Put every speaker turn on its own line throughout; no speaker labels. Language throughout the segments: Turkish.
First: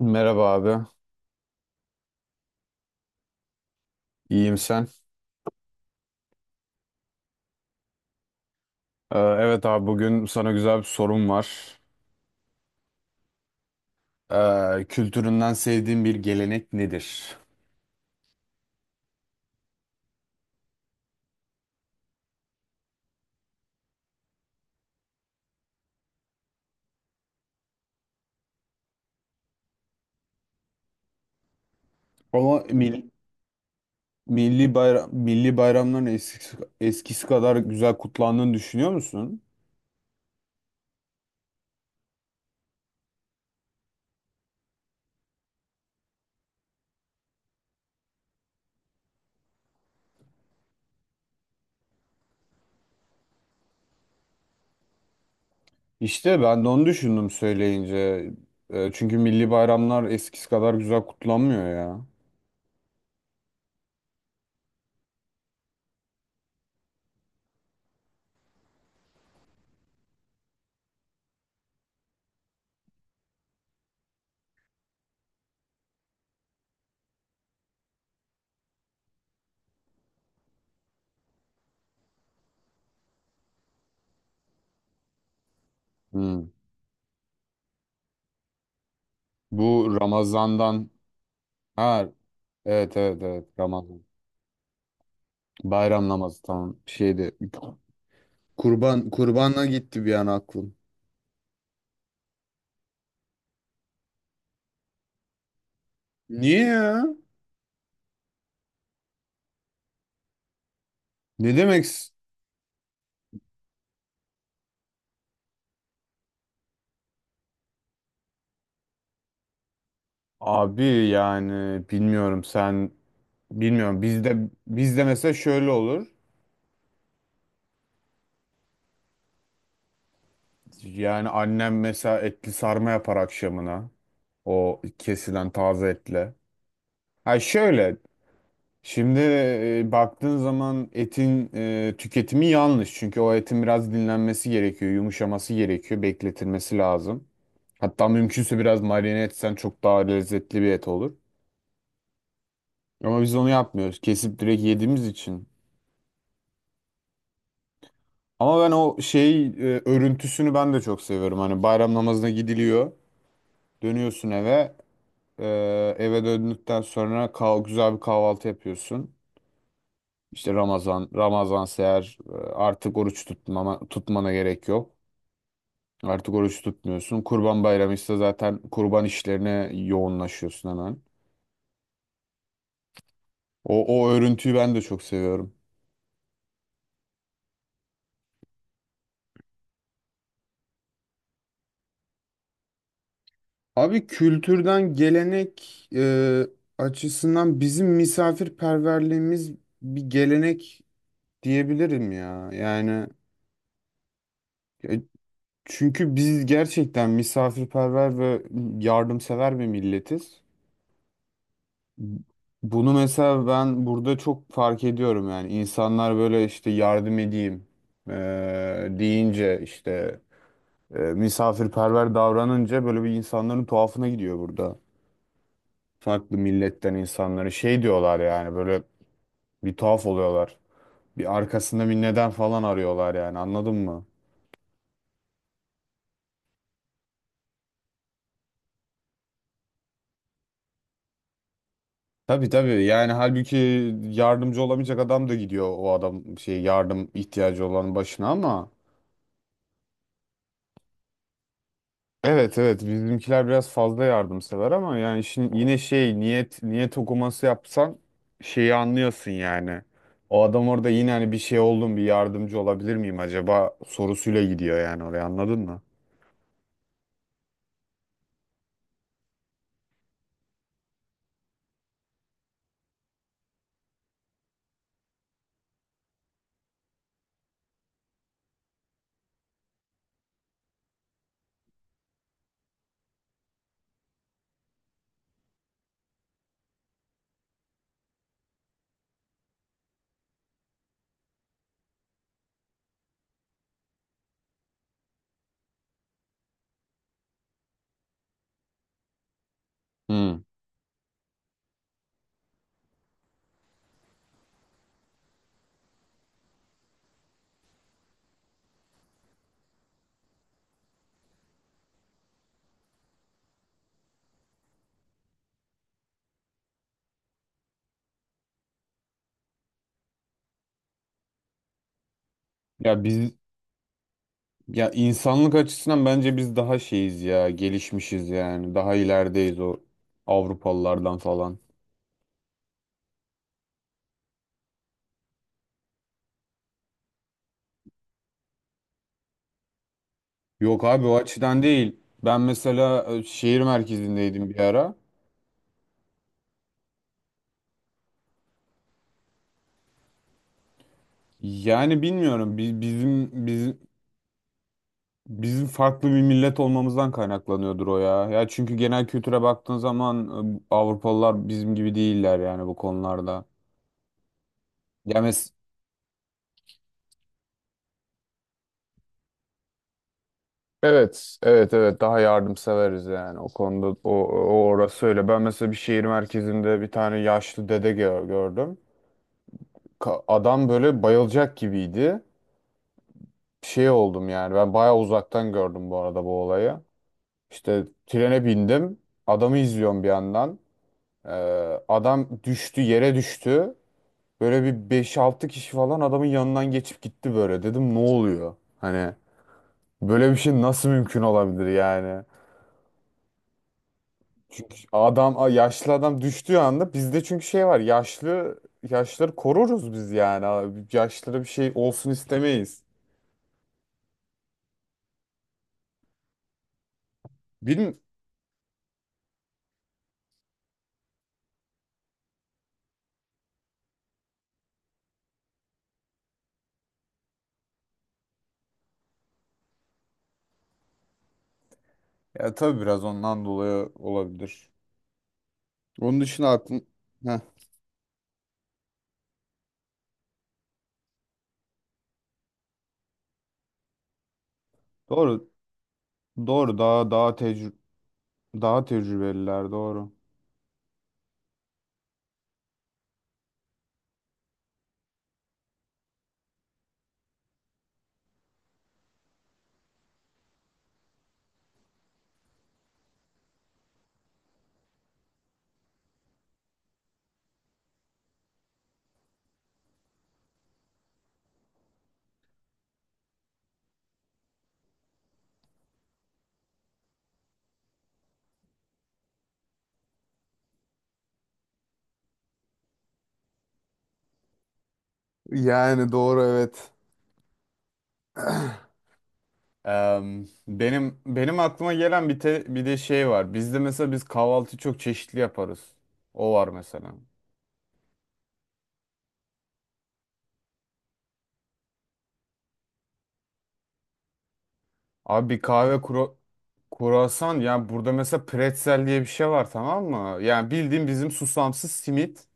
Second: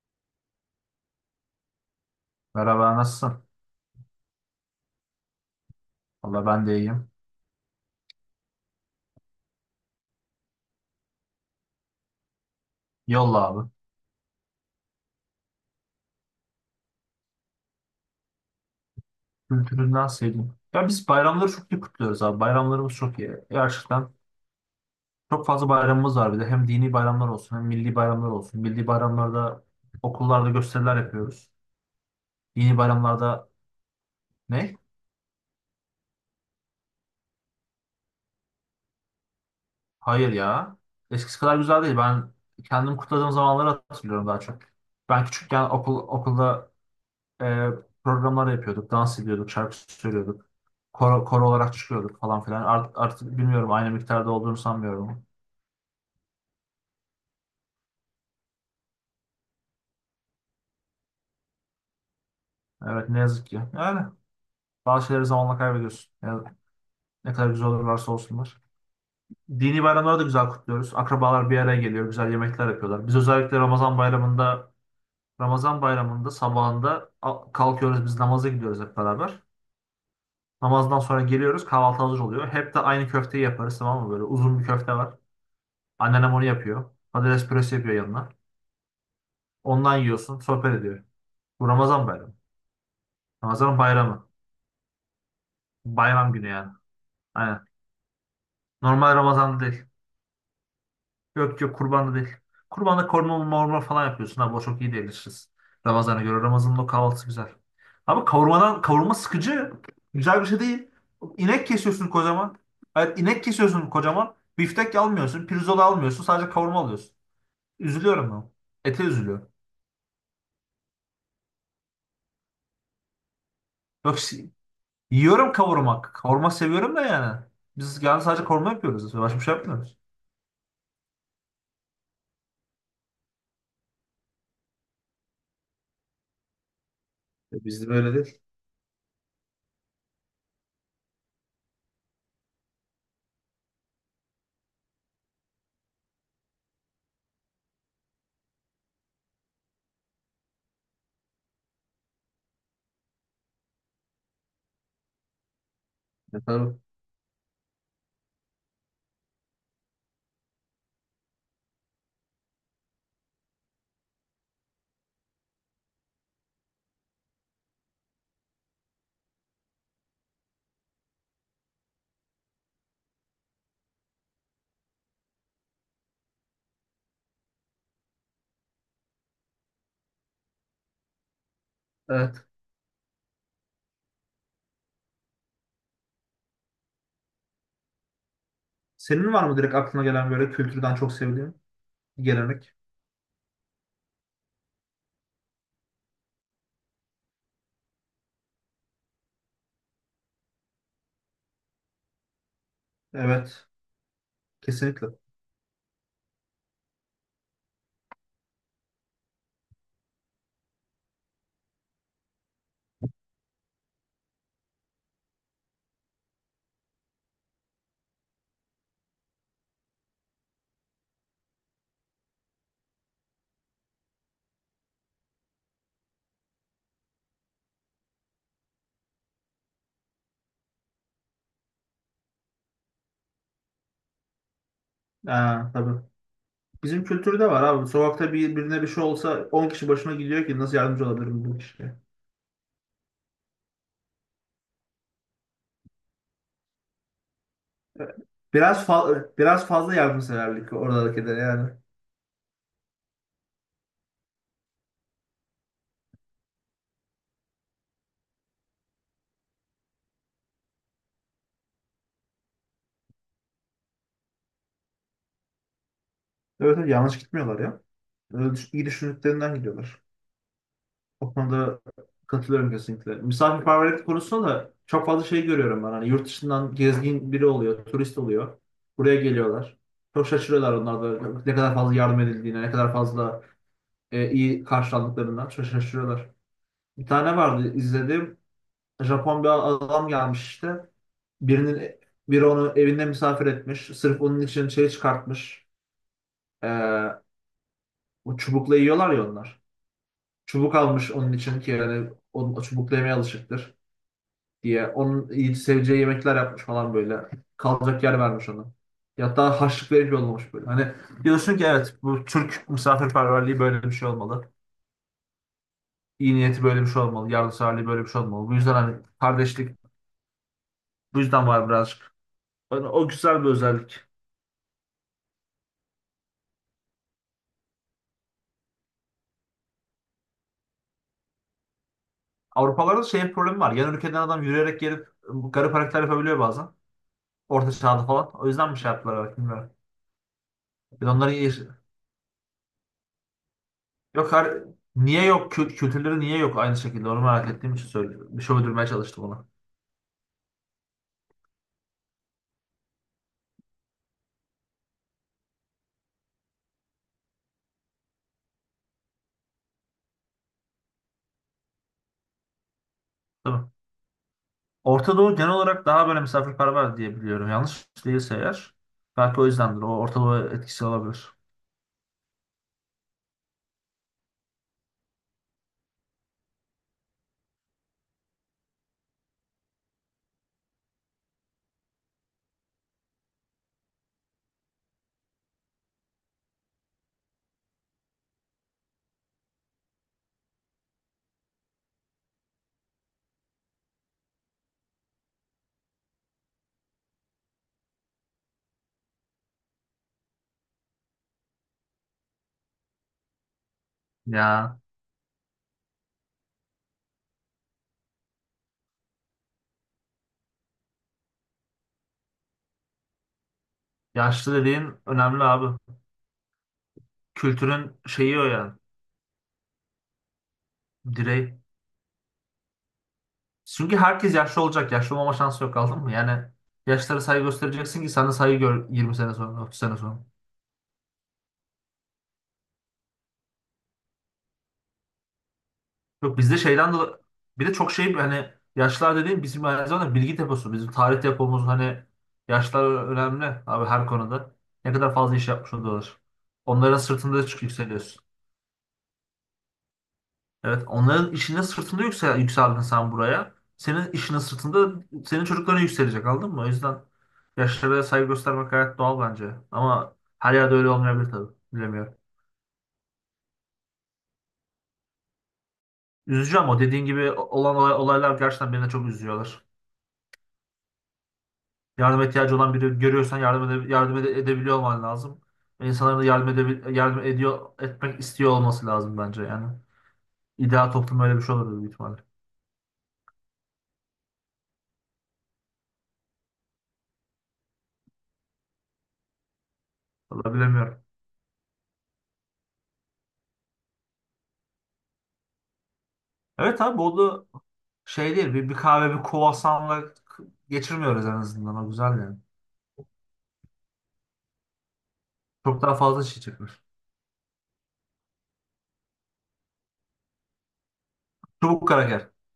Merhaba abi,
Merhaba nasılsın?
iyiyim, sen?
Valla ben de iyiyim.
Evet abi, bugün sana güzel bir sorum var.
Yolla abi.
Kültüründen sevdiğin bir gelenek nedir?
Kültüründen sevdim. Ya biz bayramları çok iyi kutluyoruz abi. Bayramlarımız çok iyi. Gerçekten çok fazla bayramımız var bir de. Hem dini bayramlar olsun hem milli bayramlar olsun. Milli bayramlarda okullarda gösteriler yapıyoruz.
Ama
Dini
mil-
bayramlarda
milli
ne?
bayram milli bayramların eskisi kadar güzel kutlandığını düşünüyor musun?
Hayır ya. Eskisi kadar güzel değil. Ben kendim kutladığım zamanları hatırlıyorum daha çok. Ben küçükken okulda e, programlar yapıyorduk. Dans ediyorduk, şarkı söylüyorduk. Koro olarak çıkıyorduk falan filan. Artık bilmiyorum aynı miktarda olduğunu sanmıyorum.
İşte ben de onu düşündüm söyleyince. Çünkü milli bayramlar eskisi kadar güzel kutlanmıyor ya.
Evet ne yazık ki. Yani bazı şeyleri zamanla kaybediyorsun. Yani ne kadar güzel olurlarsa olsunlar. Dini bayramları da güzel kutluyoruz. Akrabalar bir araya geliyor. Güzel yemekler yapıyorlar. Biz özellikle Ramazan bayramında sabahında kalkıyoruz biz namaza gidiyoruz hep beraber. Namazdan sonra geliyoruz kahvaltı hazır oluyor. Hep de aynı köfteyi yaparız tamam mı böyle uzun bir köfte var. Anneannem
Hmm.
onu yapıyor. Patates püresi yapıyor yanına.
Bu
Ondan yiyorsun. Sohbet
Ramazan'dan
ediyor. Bu Ramazan
Ha,
bayramı.
evet, evet, evet,
Ramazan
Ramazan.
bayramı.
Bayram
Bayram
namazı
günü yani.
tamam şeydi.
Aynen.
Kurban
Normal Ramazan'da
kurbana
değil.
gitti bir an aklım.
Yok yok kurbanda değil. Kurbanda korma morma falan yapıyorsun. Abi o çok iyi değiliz. Ramazan'a göre.
Niye
Ramazan'ın o
ya?
kahvaltısı güzel. Abi kavurmadan kavurma sıkıcı. Güzel bir şey değil.
Ne
İnek
demek?
kesiyorsun kocaman. Hayır, inek kesiyorsun kocaman. Biftek almıyorsun. Pirzola almıyorsun. Sadece kavurma alıyorsun. Üzülüyorum ben. Ete üzülüyorum.
Abi yani bilmiyorum
Yok
bizde
si-
bizde mesela
Yiyorum
şöyle
kavurma.
olur.
Kavurma seviyorum da yani. Biz yani sadece kavurma yapıyoruz. Başka bir şey yapmıyoruz.
Yani annem mesela etli sarma yapar akşamına. O kesilen taze etle. Ha,
Bizde
şöyle
böyle değil.
şimdi, baktığın zaman etin tüketimi yanlış. Çünkü o etin biraz dinlenmesi gerekiyor, yumuşaması gerekiyor, bekletilmesi lazım. Hatta mümkünse biraz marine etsen çok daha lezzetli bir et olur. Ama biz onu yapmıyoruz. Kesip direkt yediğimiz için.
Tabii.
Ama ben o şey örüntüsünü ben de çok seviyorum. Hani bayram namazına gidiliyor. Dönüyorsun eve. E, eve döndükten sonra güzel bir kahvaltı yapıyorsun. İşte Ramazan eğer artık oruç tutmana gerek yok. Artık oruç tutmuyorsun. Kurban Bayramı ise zaten kurban işlerine yoğunlaşıyorsun hemen.
Evet.
O örüntüyü ben de çok seviyorum.
Senin var mı direkt aklına gelen böyle kültürden çok sevdiğin gelenek?
Abi, kültürden gelenek açısından bizim misafirperverliğimiz bir gelenek diyebilirim ya. Yani,
Evet.
e,
Kesinlikle.
çünkü biz gerçekten misafirperver ve yardımsever bir milletiz. Bunu mesela ben burada çok fark ediyorum, yani insanlar böyle işte yardım edeyim e, deyince, işte misafirperver davranınca böyle bir insanların tuhafına gidiyor burada. Farklı milletten insanları şey diyorlar, yani böyle bir tuhaf oluyorlar. Bir arkasında bir neden falan arıyorlar, yani anladın mı?
Aa, tabii. Bizim kültürde var abi. Sokakta birine bir şey olsa 10 kişi başına gidiyor ki nasıl yardımcı olabilirim bu kişiye.
Tabii, tabii, yani halbuki yardımcı olamayacak adam da gidiyor, o adam şey yardım ihtiyacı olanın başına ama,
Biraz fazla yardımseverlik oradakilere yani.
evet, evet, bizimkiler biraz fazla yardımsever ama, yani şimdi yine şey niyet okuması yapsan şeyi anlıyorsun yani. O adam orada yine hani bir şey oldum, bir yardımcı olabilir miyim acaba sorusuyla gidiyor yani oraya, anladın mı?
Evet, evet yanlış gitmiyorlar ya. İyi düşündüklerinden gidiyorlar. O konuda katılıyorum kesinlikle. Misafirperverlik konusunda da çok fazla şey görüyorum ben. Hani yurt dışından gezgin biri oluyor, turist oluyor. Buraya geliyorlar. Çok şaşırıyorlar onlar da ne kadar fazla yardım edildiğine, ne kadar fazla iyi karşılandıklarından çok şaşırıyorlar. Bir tane vardı izledim. Japon bir adam gelmiş işte. Birinin Biri onu evinde misafir etmiş. Sırf onun için şey çıkartmış. Ee, O çubukla yiyorlar ya onlar.
Hmm.
Çubuk almış onun için ki yani o çubukla yemeye alışıktır diye. Onun iyi seveceği yemekler yapmış falan böyle. Kalacak yer vermiş ona. Ya hatta harçlık verip yollamış böyle. Hani diyorsun ki evet bu Türk misafirperverliği böyle bir şey olmalı. İyi niyeti böyle bir şey olmalı. Yardımseverliği böyle bir şey olmalı. Bu yüzden hani kardeşlik bu yüzden var birazcık. Yani
Ya
o
biz
güzel bir özellik.
Ya insanlık açısından bence biz daha şeyiz ya, gelişmişiz yani. Daha ilerideyiz o Avrupalılardan falan.
Avrupalarda şey problemi var. Yan ülkeden adam yürüyerek gelip bu garip hareketler yapabiliyor bazen. Orta çağda falan. O yüzden mi şey yaptılar belki bilmiyorum.
Yok abi,
Bir de
o
onların iyi...
açıdan değil. Ben mesela şehir
Yok
merkezindeydim bir
har-
ara.
Niye yok? Kültürleri niye yok aynı şekilde? Onu merak ettiğim için söylüyorum. Bir şey uydurmaya çalıştım ona.
Yani bilmiyorum, bizim farklı bir millet olmamızdan kaynaklanıyordur o ya. Ya çünkü genel kültüre baktığın zaman Avrupalılar bizim gibi değiller yani bu konularda.
Tabii. Orta
Ya
Doğu genel
mes-
olarak daha böyle misafirperver diye biliyorum. Yanlış değilse eğer. Belki o yüzdendir. O Orta Doğu etkisi olabilir.
Evet, evet, evet. Daha yardımseveriz yani o konuda. O orası öyle. Ben mesela bir şehir merkezinde bir tane yaşlı dede gördüm. Adam böyle bayılacak gibiydi. Şey oldum yani. Ben bayağı uzaktan gördüm bu arada bu olayı. İşte trene bindim. Adamı izliyorum bir yandan. Ee, adam düştü, yere düştü. Böyle bir beş altı kişi falan adamın yanından geçip gitti böyle. Dedim, ne oluyor? Hani böyle bir şey nasıl mümkün olabilir yani? Çünkü
Ya
adam, yaşlı adam düştüğü anda, bizde çünkü şey var, yaşları koruruz biz yani abi. Yaşlara bir şey olsun istemeyiz.
yaşlı dediğin önemli abi. Kültürün
Bilim
şeyi o yani. Direği. Çünkü herkes yaşlı olacak. Yaşlı olmama şansı yok aldın mı? Yani yaşlara saygı göstereceksin ki sana saygı gör 20 sene sonra, 30 sene sonra.
ya tabii biraz ondan dolayı olabilir. Onun
Yok
dışında
bizde
aklım...
şeyden dolayı
Heh,
bir de çok şey hani yaşlar dediğim bizim aynı zamanda bilgi deposu. Bizim tarih depomuz hani yaşlar önemli abi her konuda. Ne kadar fazla iş
doğru,
yapmış oluyorlar.
doğru,
Onların
daha daha
sırtında çık
tecrü
yükseliyorsun.
daha tecrübeliler doğru.
Evet onların işinin sırtında yükseldin sen buraya. Senin işinin sırtında senin çocukların yükselecek anladın mı? O yüzden yaşlara saygı göstermek gayet doğal bence. Ama her yerde öyle olmayabilir tabii. Bilemiyorum. Üzücü ama dediğin gibi olan olaylar gerçekten beni de çok üzüyorlar. Yardıma ihtiyacı olan biri görüyorsan edebiliyor olman lazım. Ve İnsanların da etmek istiyor olması lazım bence yani. İdeal toplum öyle bir şey olur büyük ihtimalle.
Yani doğru, evet. Em,
Vallahi bilemiyorum.
benim benim aklıma gelen bir de şey var. Bizde mesela biz kahvaltı çok çeşitli yaparız. O var
Evet abi
mesela.
bu da şey değil. Bir kahve bir kruvasanla geçirmiyoruz en azından. O güzel yani.
Abi, bir
Çok daha
kahve
fazla
kru
şey çıkmış.
kruvasan yani burada mesela pretzel diye bir şey var, tamam mı? Yani bildiğin bizim
Çubuk
susamsız
kraker.
simit.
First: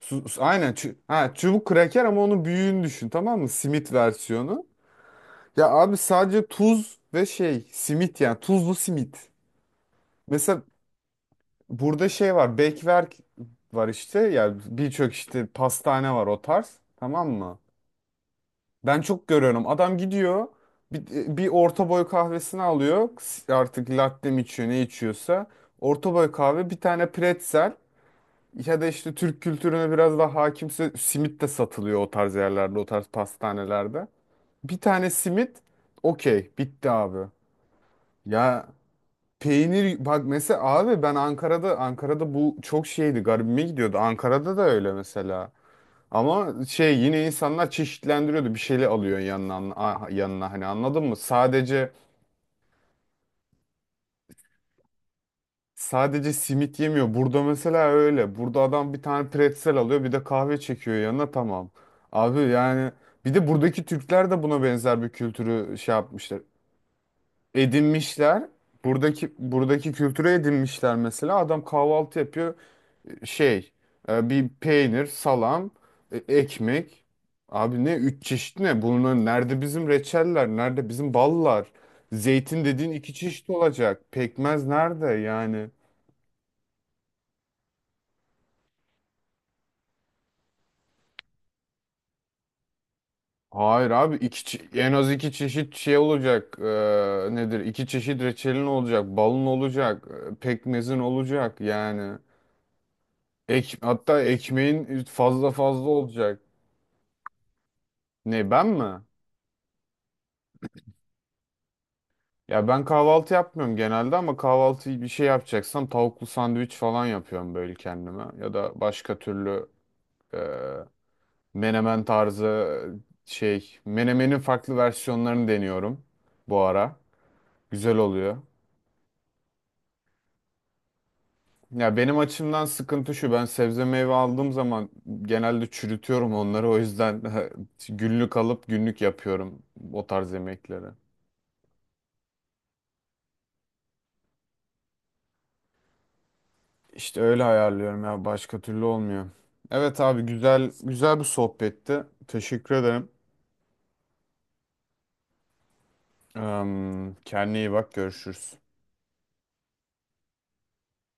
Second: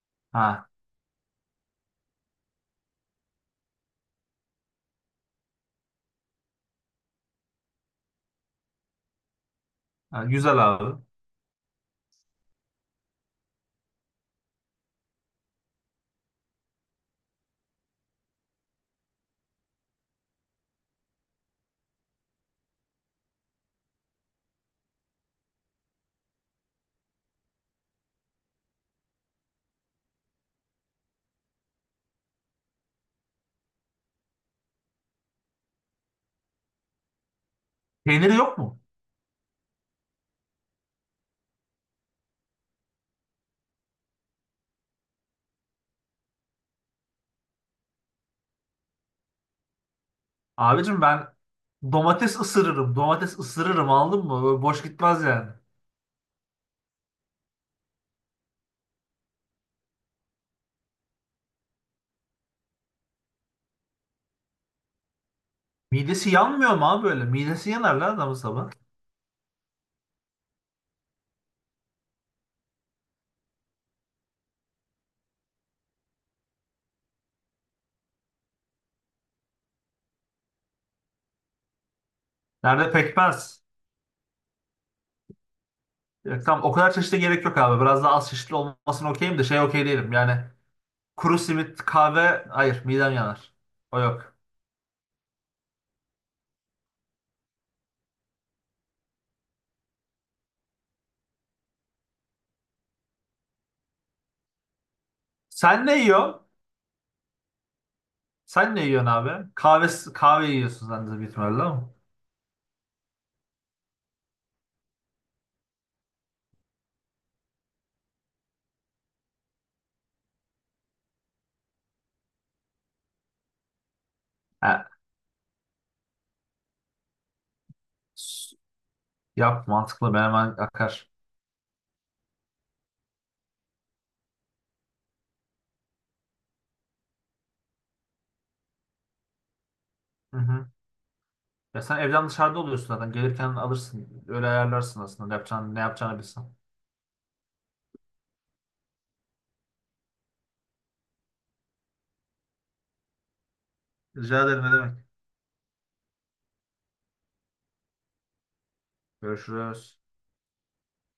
Su- su-
Ha,
aynen çu- ha, çubuk kraker ama onun büyüğünü düşün, tamam mı? Simit versiyonu. Ya abi, sadece tuz ve şey simit, yani tuzlu simit.
ha, güzel
Mesela
abi.
burada şey var, bekverk var işte, yani birçok işte pastane var o tarz, tamam mı? Ben çok görüyorum. Adam gidiyor, bir, bir orta boy kahvesini alıyor. Artık latte mi içiyor, ne içiyorsa. Orta boy kahve, bir tane pretzel, ya da işte Türk kültürüne biraz daha hakimse simit de satılıyor o tarz yerlerde, o tarz pastanelerde. Bir tane simit, okey, bitti abi.
Peyniri yok
Ya
mu?
peynir, bak mesela abi, ben Ankara'da bu çok şeydi, garibime gidiyordu. Ankara'da da öyle mesela. Ama şey, yine insanlar çeşitlendiriyordu. Bir şeyle alıyor yanına, yanına, hani,
Abicim
anladın mı?
ben
Sadece
domates ısırırım. Domates ısırırım anladın mı? Böyle boş gitmez yani.
sadece simit yemiyor. Burada mesela öyle. Burada adam bir tane pretzel alıyor, bir de kahve çekiyor yanına, tamam. Abi yani, bir de buradaki Türkler de buna benzer bir kültürü şey
Midesi
yapmışlar.
yanmıyor mu abi böyle? Midesi yanar lan adamın
Edinmişler.
sabah.
Buradaki kültüre edinmişler mesela. Adam kahvaltı yapıyor. Şey, bir peynir, salam, ekmek. Abi ne üç çeşit ne? Bunun nerede bizim reçeller, nerede bizim ballar? Zeytin
Nerede
dediğin iki çeşit
pekmez.
olacak. Pekmez nerede yani?
Tamam o kadar çeşitli gerek yok abi. Biraz daha az çeşitli olmasına okeyim de şey okey değilim. Yani kuru simit, kahve hayır midem yanar.
Hayır
O
abi,
yok.
en az iki çeşit şey olacak. Nedir? İki çeşit reçelin olacak, balın olacak, pekmezin olacak yani. Hatta ekmeğin fazla
Sen
fazla
ne
olacak.
yiyorsun?
Ne, ben
Sen ne
mi?
yiyorsun abi? Kahve yiyorsun sen de büyük ihtimalle ama.
Ya ben kahvaltı yapmıyorum genelde, ama kahvaltıyı bir şey yapacaksam tavuklu sandviç falan yapıyorum böyle kendime. Ya da başka türlü e, menemen tarzı, şey menemenin
He.
farklı versiyonlarını deniyorum bu ara. Güzel oluyor.
S- Yap mantıklı ben hemen akar.
Ya benim açımdan sıkıntı şu, ben sebze meyve aldığım zaman genelde çürütüyorum onları, o yüzden günlük alıp günlük yapıyorum o tarz
Hı hı.
yemekleri.
Ya sen evden dışarıda oluyorsun zaten. Gelirken alırsın. Öyle ayarlarsın aslında. Yapacağın, ne yapacağını bilsen.
İşte öyle ayarlıyorum, ya başka türlü olmuyor. Evet abi, güzel güzel bir sohbetti. Teşekkür ederim.
Rica ederim ne demek.
Kendine iyi bak, görüşürüz.
Görüşürüz.